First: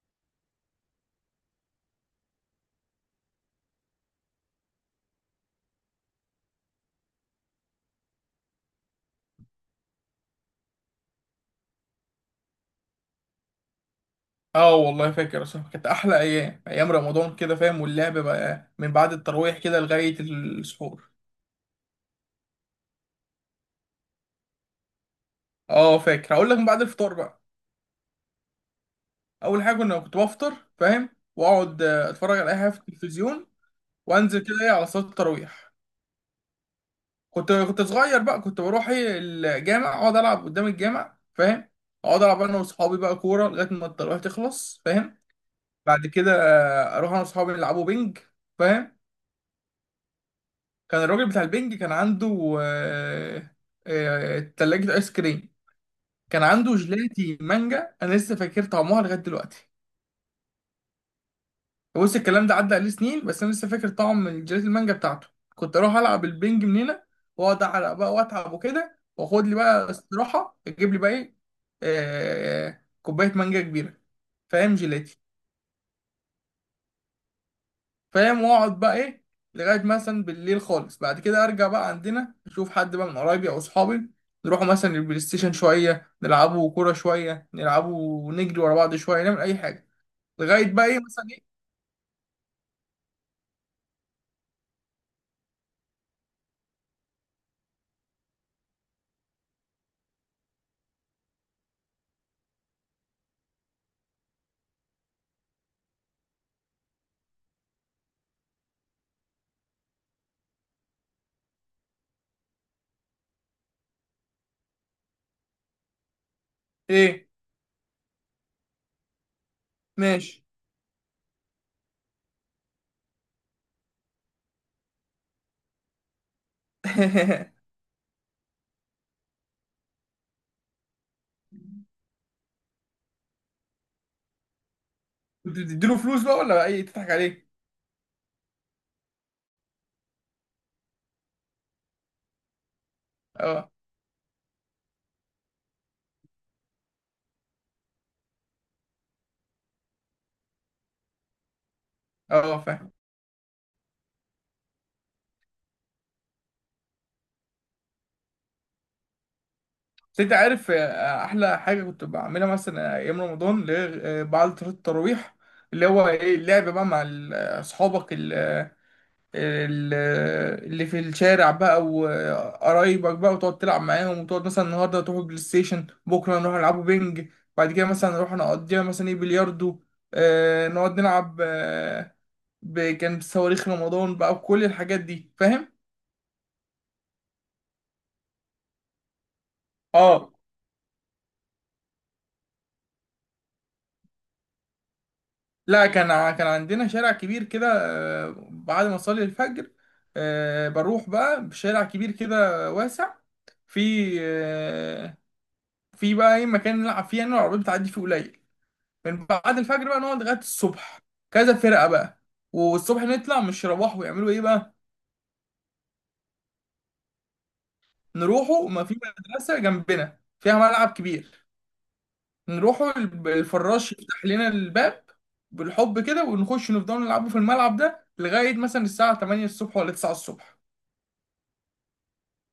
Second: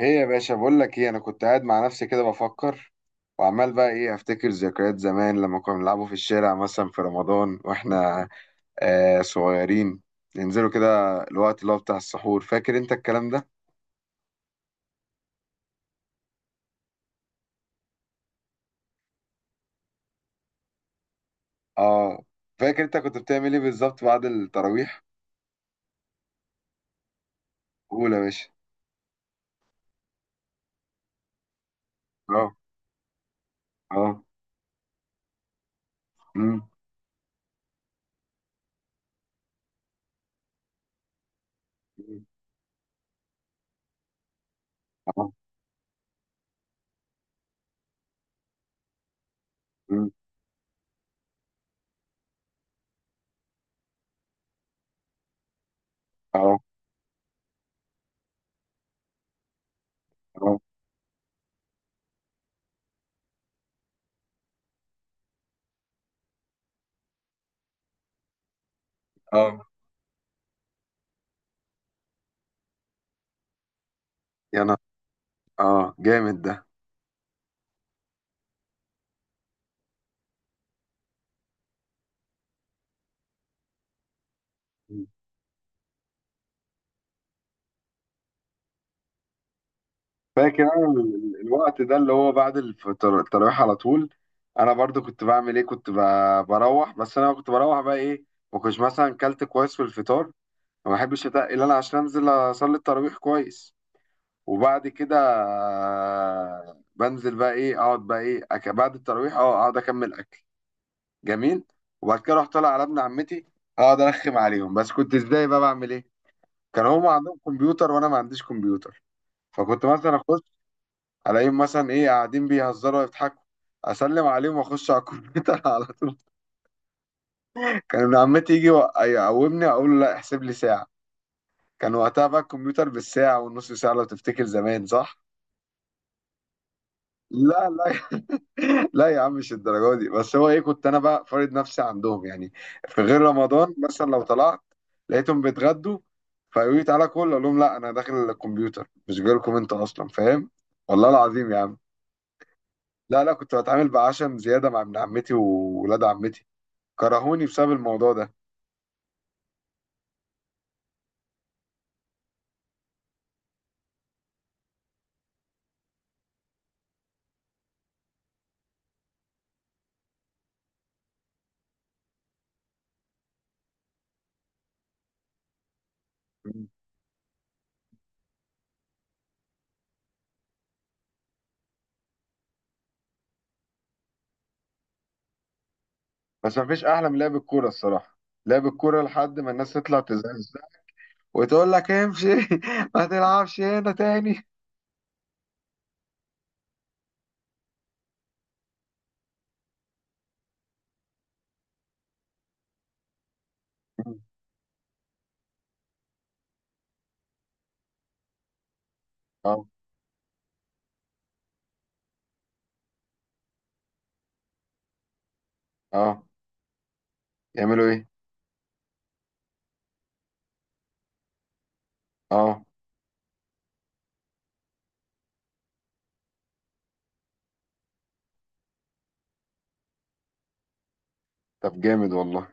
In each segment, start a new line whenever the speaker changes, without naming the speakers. ايه يا باشا، بقول لك ايه. انا كنت قاعد مع نفسي كده بفكر، وعمال بقى ايه، افتكر ذكريات زمان لما كنا بنلعبوا في الشارع مثلا في رمضان، واحنا صغيرين. ننزلوا كده الوقت اللي هو بتاع السحور. فاكر انت الكلام ده؟
اه والله فاكر اصلا كانت احلى ايام ايام رمضان كده فاهم. واللعب بقى من بعد التراويح كده لغايه السحور.
اه. فاكر انت كنت بتعمل ايه بالظبط بعد التراويح؟
اه فاكر هقول لك من بعد الفطار بقى.
قول يا باشا.
اول حاجه كنت بفطر فاهم، واقعد اتفرج
اه.
على اي حاجه في التلفزيون،
اه.
وانزل كده ايه على صلاه التراويح.
أمم.
كنت صغير بقى، كنت بروح ايه الجامع، اقعد العب قدام الجامع فاهم.
أمم.
اقعد العب انا واصحابي بقى كوره لغايه ما التراويح تخلص فاهم.
اه.
بعد كده اروح انا واصحابي نلعبوا بينج فاهم.
أمم.
كان الراجل بتاع البنج كان عنده تلاجة آيس كريم. كان
اه.
عنده جيلاتي مانجا، أنا لسه فاكر طعمها لغاية دلوقتي.
اه.
بص الكلام ده عدى عليه سنين، بس أنا لسه فاكر طعم الجيلاتي المانجا بتاعته. كنت أروح ألعب البنج من هنا، وأقعد أعرق بقى وأتعب وكده، وأخد لي
اه.
بقى استراحة أجيب لي بقى إيه، كوباية مانجا كبيرة
يا
فاهم،
نهار.
جيلاتي.
اه، جامد ده.
فاهم، واقعد بقى ايه لغايه مثلا بالليل خالص. بعد كده ارجع بقى عندنا اشوف حد بقى من قرايبي او اصحابي، نروحوا مثلا البلاي ستيشن شويه، نلعبوا كوره شويه، نلعبوا نجري ورا بعض شويه، نعمل اي حاجه
فاكر
لغايه
انا
بقى ايه مثلا ايه.
الوقت ده اللي هو بعد التراويح على طول. انا برضو كنت بعمل ايه، كنت بروح. بس انا كنت بروح بقى ايه، ما كنتش مثلا كلت كويس في الفطار. ما بحبش اتقل انا عشان انزل اصلي التراويح كويس. وبعد كده بنزل بقى ايه، اقعد بقى ايه بعد التراويح اقعد اكمل اكل. جميل. وبعد كده رحت طالع على ابن عمتي، اقعد ارخم عليهم. بس كنت ازاي بقى بعمل ايه؟ كان هم
ايه
عندهم كمبيوتر وانا ما عنديش كمبيوتر، فكنت مثلا اخش
ماشي.
الاقيهم مثلا ايه قاعدين بيهزروا ويضحكوا، اسلم عليهم واخش على الكمبيوتر على طول. كان ابن عمتي يجي يقومني، اقول له لا، احسب لي ساعه. كان وقتها بقى الكمبيوتر بالساعه والنص ساعه، لو تفتكر زمان، صح؟
كنت بتديله فلوس بقى ولا بقى ايه تضحك عليه؟
لا، لا، لا يا عم، مش الدرجه دي. بس هو ايه، كنت انا بقى فارض نفسي عندهم يعني. في غير
اه،
رمضان مثلا لو طلعت لقيتهم بيتغدوا، فيقولوا لي تعالى كل، اقول لهم لا انا داخل الكمبيوتر، مش جايلكم انتوا اصلا، فاهم. والله العظيم يا عم.
اه فاهم.
لا، لا، كنت بتعامل بعشم زياده مع ابن عمتي وولاد عمتي، كرهوني بسبب الموضوع ده.
بس انت عارف احلى حاجه كنت بعملها مثلا ايام رمضان اللي هي بعد صلاه التراويح، اللي هو ايه اللعب بقى مع اصحابك، ال- اللي في الشارع بقى وقرايبك بقى، وتقعد تلعب معاهم، وتقعد مثلا النهارده تروح بلاي ستيشن، بكره نروح
مم.
نلعبوا بينج. بعد كده مثلا نروح نقضيها مثلا ايه بلياردو، آه نقعد نلعب آه، كان بصواريخ رمضان بقى وكل الحاجات دي فاهم؟
بس مفيش احلى من لعب الكوره الصراحه. لعب الكوره لحد ما الناس تطلع
اه.
تزعزع وتقول لك امشي ما تلعبش هنا تاني.
لا كان كان عندنا شارع كبير كده، بعد ما اصلي الفجر بروح بقى بشارع كبير كده واسع. في
مم.
آه، في بقى ايه مكان نلعب فيه، يعني العربيات بتعدي فيه قليل. من بعد
اه.
الفجر بقى نقعد لغاية الصبح، كذا فرقة بقى. والصبح نطلع مش يروحوا يعملوا ايه بقى.
اه، يعملوا ايه؟
نروحوا، ما في مدرسة جنبنا فيها ملعب كبير،
اه.
نروحوا الفراش يفتح لنا الباب بالحب كده، ونخش نفضل نلعبوا في الملعب ده لغاية مثلا الساعة 8 الصبح ولا 9 الصبح.
طب جامد والله.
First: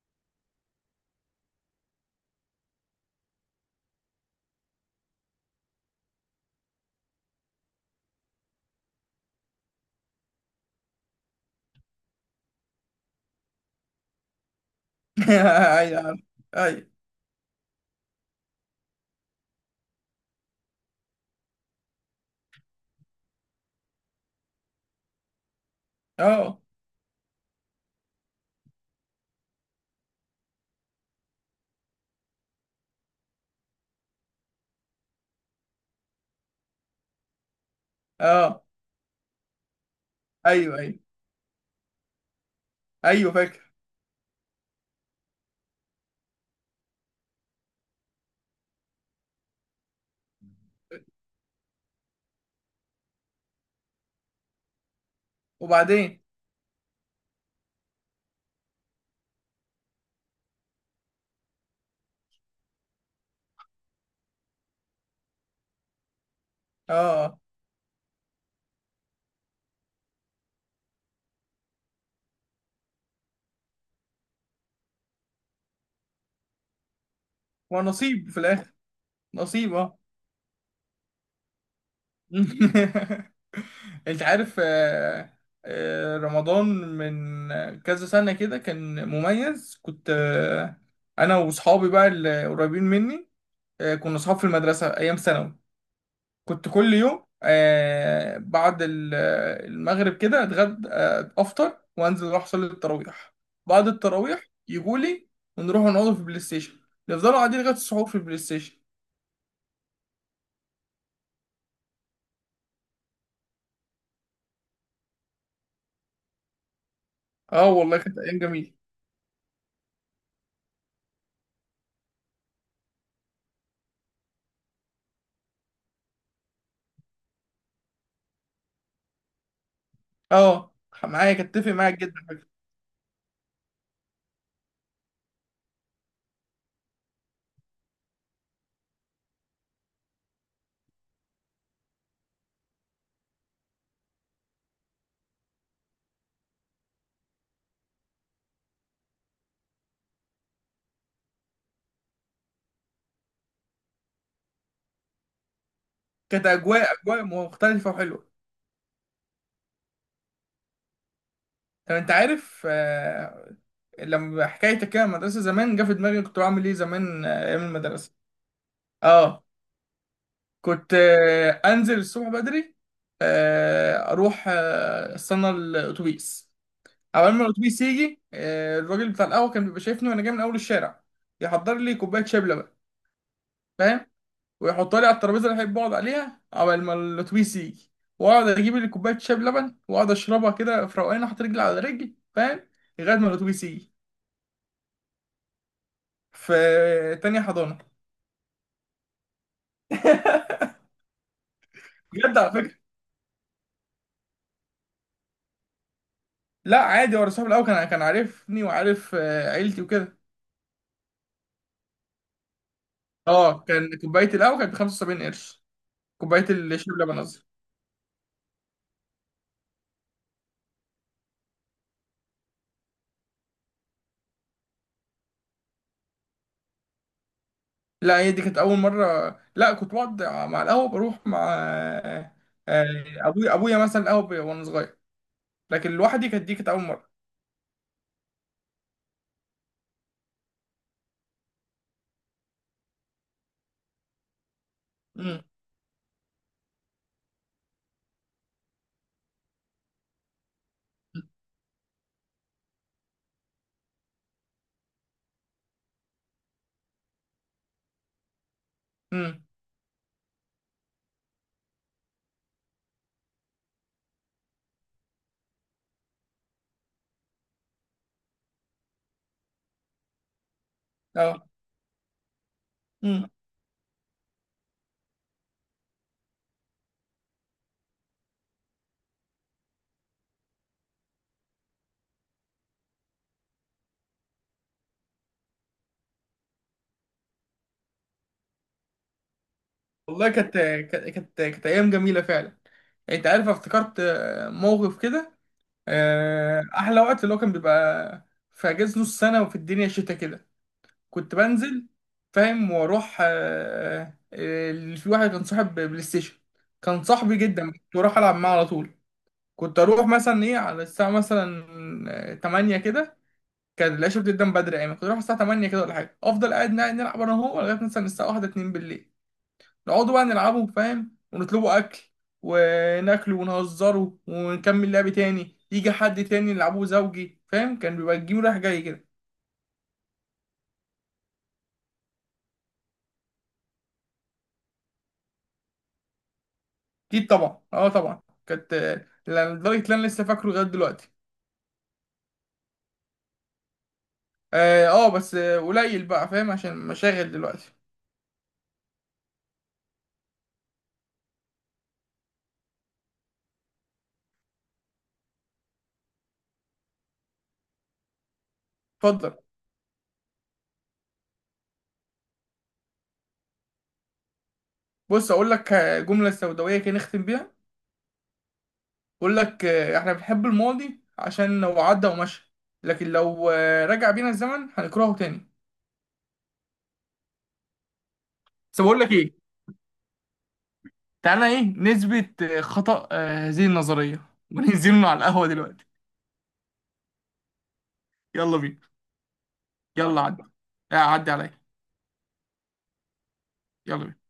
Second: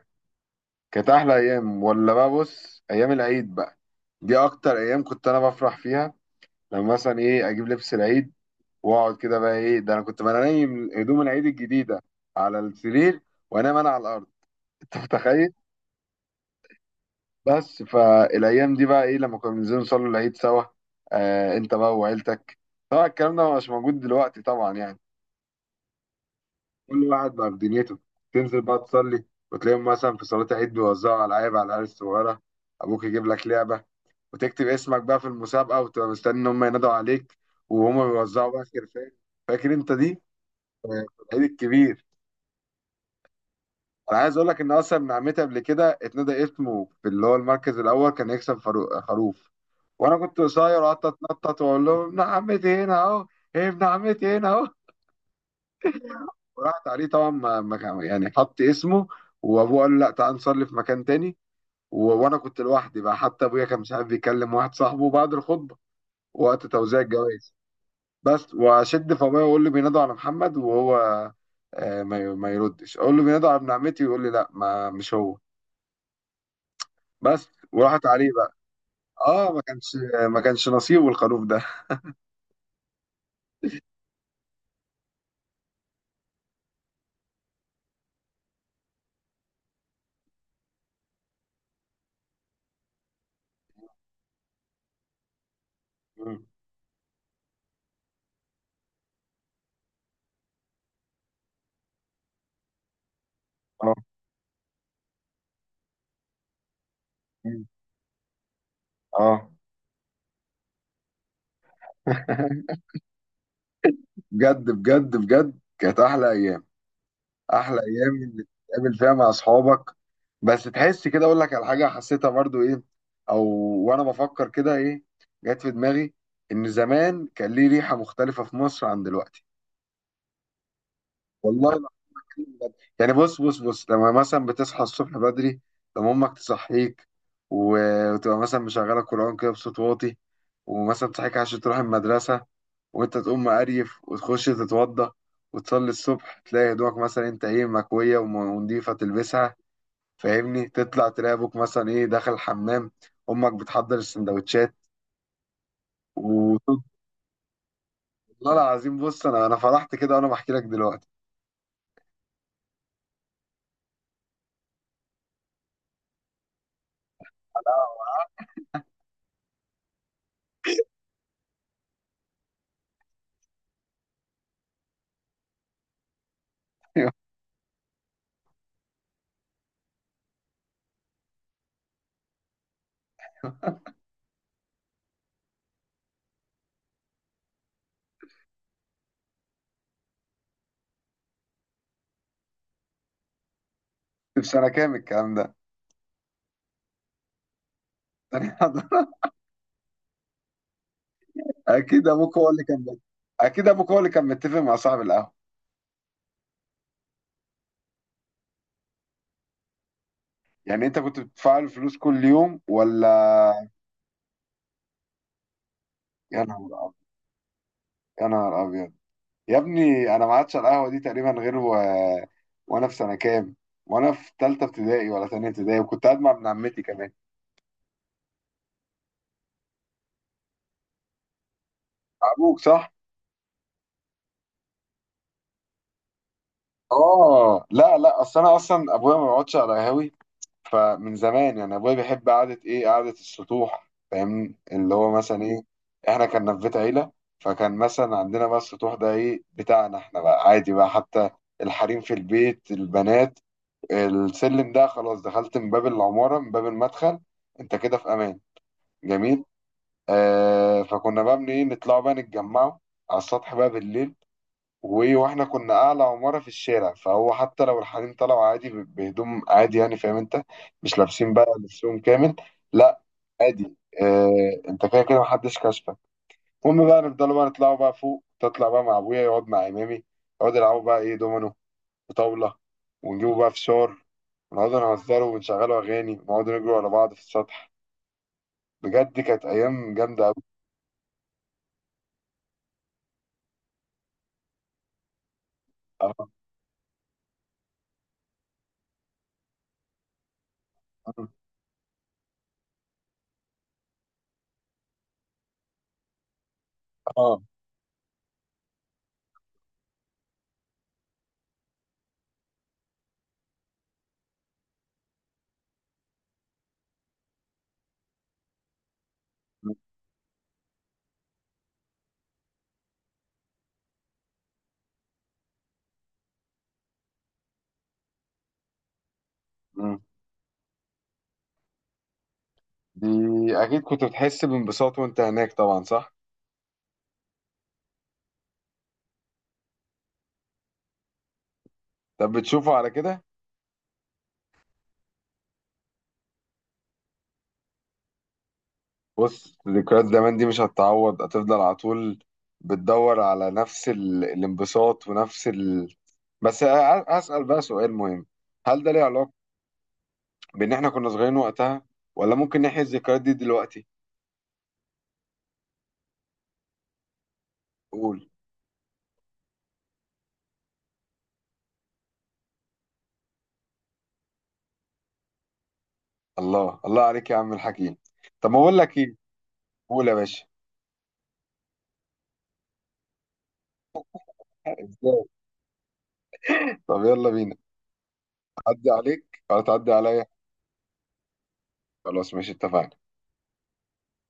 كانت احلى ايام. ولا بقى بص، ايام العيد بقى، دي اكتر ايام كنت انا بفرح فيها. لما مثلا ايه اجيب لبس العيد، واقعد كده بقى ايه، ده انا كنت بنام هدوم العيد الجديده على السرير، وانام انا على الارض انت متخيل؟
ايوه، ايوه.
بس فالايام دي بقى ايه، لما كنا بننزل نصلي العيد سوا انت بقى وعيلتك. طبعا الكلام ده مش موجود دلوقتي طبعا يعني،
اه،
كل واحد بقى في دنيته. تنزل بقى تصلي، وتلاقيهم مثلا في صلاة العيد بيوزعوا ألعاب على العيال الصغيرة. أبوك يجيب لك لعبة، وتكتب اسمك بقى في المسابقة، وتبقى مستني إن هم ينادوا عليك، وهم بيوزعوا
اه.
بقى خرفان. فاكر أنت دي؟
ايوه، ايوه،
في العيد الكبير.
ايوه فاكر.
أنا عايز أقول لك، إن أصلا من عمتي قبل كده اتنادى اسمه في اللي هو المركز الأول، كان يكسب خروف. وانا كنت قصير وقعدت اتنطط واقول لهم ابن عمتي هنا اهو، ايه، ابن عمتي هنا اهو.
وبعدين
وراحت عليه طبعا. ما يعني حط اسمه، وابوه قال له لا، تعال نصلي في مكان تاني. وانا كنت لوحدي بقى، حتى ابويا كان مش عارف، بيكلم واحد صاحبه بعد الخطبه وقت توزيع
اه،
الجوائز. بس واشد في ابويا واقول له بينادوا على محمد، وهو ما يردش. اقول له بينادوا على ابن عمتي، ويقول لي لا، ما مش هو. بس وراحت عليه
ونصيب في
بقى.
الاخر.
اه، ما
نصيب
كانش
اه.
ما كانش نصيبه الخروف ده.
انت عارف رمضان من كذا سنة كده كان مميز. كنت انا وصحابي بقى اللي قريبين مني، كنا صحاب في المدرسة ايام ثانوي.
مم.
كنت كل يوم بعد المغرب كده اتغدى، افطر وانزل اروح اصلي التراويح. بعد
اه.
التراويح يجولي، ونروح نقعد في البلاي ستيشن، نفضلوا قاعدين
مم.
لغاية السحور في البلاي ستيشن.
اه. بجد بجد بجد، كانت احلى ايام.
اه
احلى
والله
ايام
كانت ايام
اللي
جميلة.
تقابل فيها مع اصحابك. بس تحس كده، اقول لك على حاجه حسيتها برضو ايه، او وانا بفكر كده ايه، جت في دماغي ان زمان كان ليه ريحه مختلفه في مصر عن دلوقتي.
اه معايا كنت اتفق
والله.
معاك جدا.
يعني بص بص بص، لما مثلا بتصحى الصبح بدري، لما امك تصحيك، وتبقى مثلا مشغله قران كده بصوت واطي، ومثلا تصحيك عشان تروح المدرسه، وانت تقوم مقريف وتخش تتوضى وتصلي الصبح، تلاقي هدومك مثلا انت ايه مكويه ونضيفه تلبسها. فاهمني؟ تطلع تلاقي ابوك مثلا ايه داخل الحمام، امك بتحضر السندوتشات
كانت
و.
اجواء مختلفة وحلوة.
والله العظيم، بص انا فرحت كده وانا بحكي لك دلوقتي.
طب انت عارف لما حكايتك كده المدرسه زمان جه في دماغي كنت بعمل ايه زمان ايام المدرسه. اه، كنت انزل الصبح بدري، اروح استنى الاتوبيس. اول ما الاتوبيس يجي الراجل بتاع القهوه كان بيبقى شايفني وانا جاي من اول الشارع، يحضر لي كوبايه شبلة بقى فاهم، ويحطها لي على الترابيزه اللي احب اقعد عليها. اول ما الاتوبيس يجي واقعد اجيب لي كوبايه شاي بلبن واقعد اشربها كده في روقان، احط رجلي على رجلي فاهم، لغايه ما الاتوبيس يجي.
في سنه كام الكلام ده؟
في تانية حضانة،
اكيد ابوك
بجد
هو
على
اللي
فكرة.
كان اكيد ابوك هو اللي كان متفق مع صاحب القهوه.
لا عادي، هو صاحبي الأول كان عارفني وعارف عيلتي وكده.
يعني انت كنت بتدفع له فلوس كل يوم ولا؟
اه كان كوباية القهوة كانت ب 75 قرش. كوباية
يا نهار
الشاي
ابيض.
بلبن قصدي.
يا نهار ابيض. يا ابني انا ما عادش على القهوه دي تقريبا غير وانا في سنه كام، وانا في ثالثه ابتدائي ولا ثانيه ابتدائي، وكنت قاعد مع ابن عمتي كمان.
لا هي دي كانت أول مرة. لا كنت بقعد مع القهوة بروح مع
ابوك،
آه،
صح.
أبويا مثلا القهوة وأنا صغير، لكن لوحدي دي كانت أول مرة.
اه، لا، لا، اصل انا اصلا ابويا ما بيقعدش على قهاوي. فمن زمان يعني ابويا بيحب قعده ايه، قعده السطوح. فاهمني؟ اللي هو مثلا
امم،
ايه، احنا كنا في بيت عيله، فكان مثلا عندنا بقى السطوح ده ايه بتاعنا احنا بقى عادي بقى، حتى الحريم في البيت، البنات، السلم ده خلاص، دخلت من باب العماره، من باب المدخل، انت كده في امان. جميل.
امم،
فكنا بقى من ايه نطلع بقى نتجمعوا على السطح بقى بالليل. واحنا كنا اعلى عماره في الشارع، فهو حتى لو الحريم طلعوا عادي بهدوم عادي يعني، فاهم انت؟ مش لابسين
اه،
بقى لبسهم كامل. لا،
امم
عادي. انت كده كده محدش كشفك. المهم بقى نفضلوا بقى نطلعوا بقى فوق، تطلع بقى مع ابويا يقعد مع امامي، يقعدوا يلعبوا بقى ايه دومينو وطاوله، ونجيبوا بقى فشار، ونقعدوا نهزروا ونشغلوا اغاني، ونقعدوا نجروا على بعض في السطح. بجد كانت ايام جامده
والله.
قوي.
كانت أيام جميلة فعلا. يعني أنت عارف افتكرت موقف كده.
اه.
احلى وقت اللي هو كان بيبقى في اجازه نص سنه وفي الدنيا شتاء كده، كنت بنزل فاهم، واروح اللي في واحد كان صاحب بلاي ستيشن، كان صاحبي
اه.
جدا كنت بروح العب معاه على طول. كنت اروح مثلا ايه على الساعه مثلا 8 كده، كان العشاء بتبدا من بدري يعني، كنت اروح الساعه 8 كده ولا حاجه، افضل قاعد نلعب انا وهو لغايه مثلا الساعه 1 2 بالليل. نقعدوا بقى نلعبوا فاهم، ونطلبوا اكل وناكله ونهزره، ونكمل لعب تاني يجي حد تاني نلعبه زوجي فاهم. كان بيبقى الجيم رايح جاي كده.
آه. دي اكيد كنت بتحس بانبساط وانت هناك طبعا، صح؟
اكيد طبعا، اه طبعا. كانت لدرجه ان انا لسه فاكره لغايه دلوقتي.
طب بتشوفه على كده؟
اه، بس قليل بقى فاهم عشان مشاغل دلوقتي.
بص، ذكريات زمان دي مش هتتعوض، هتفضل على طول. بتدور على نفس الانبساط، ونفس بس أسأل بقى سؤال مهم. هل ده ليه علاقة
اتفضل.
بإن إحنا كنا صغيرين وقتها، ولا ممكن نحيي الذكريات دي دلوقتي؟
بص اقول لك جمله سوداويه كده نختم بيها.
قول.
اقول لك احنا بنحب الماضي عشان لو عدى ومشى، لكن لو رجع بينا الزمن هنكرهه تاني.
الله الله عليك يا عم الحكيم. طب ما أقول
بس
لك
بقول لك
إيه؟
ايه،
قول يا باشا.
تعالى ايه نثبت خطأ هذه النظرية وننزل على
إزاي؟
القهوة دلوقتي.
طب يلا بينا.
يلا بينا.
عدي عليك ولا تعدي
يلا
عليا؟
عدي عليا.
خلاص، ماشي، اتفقنا.
يلا بينا.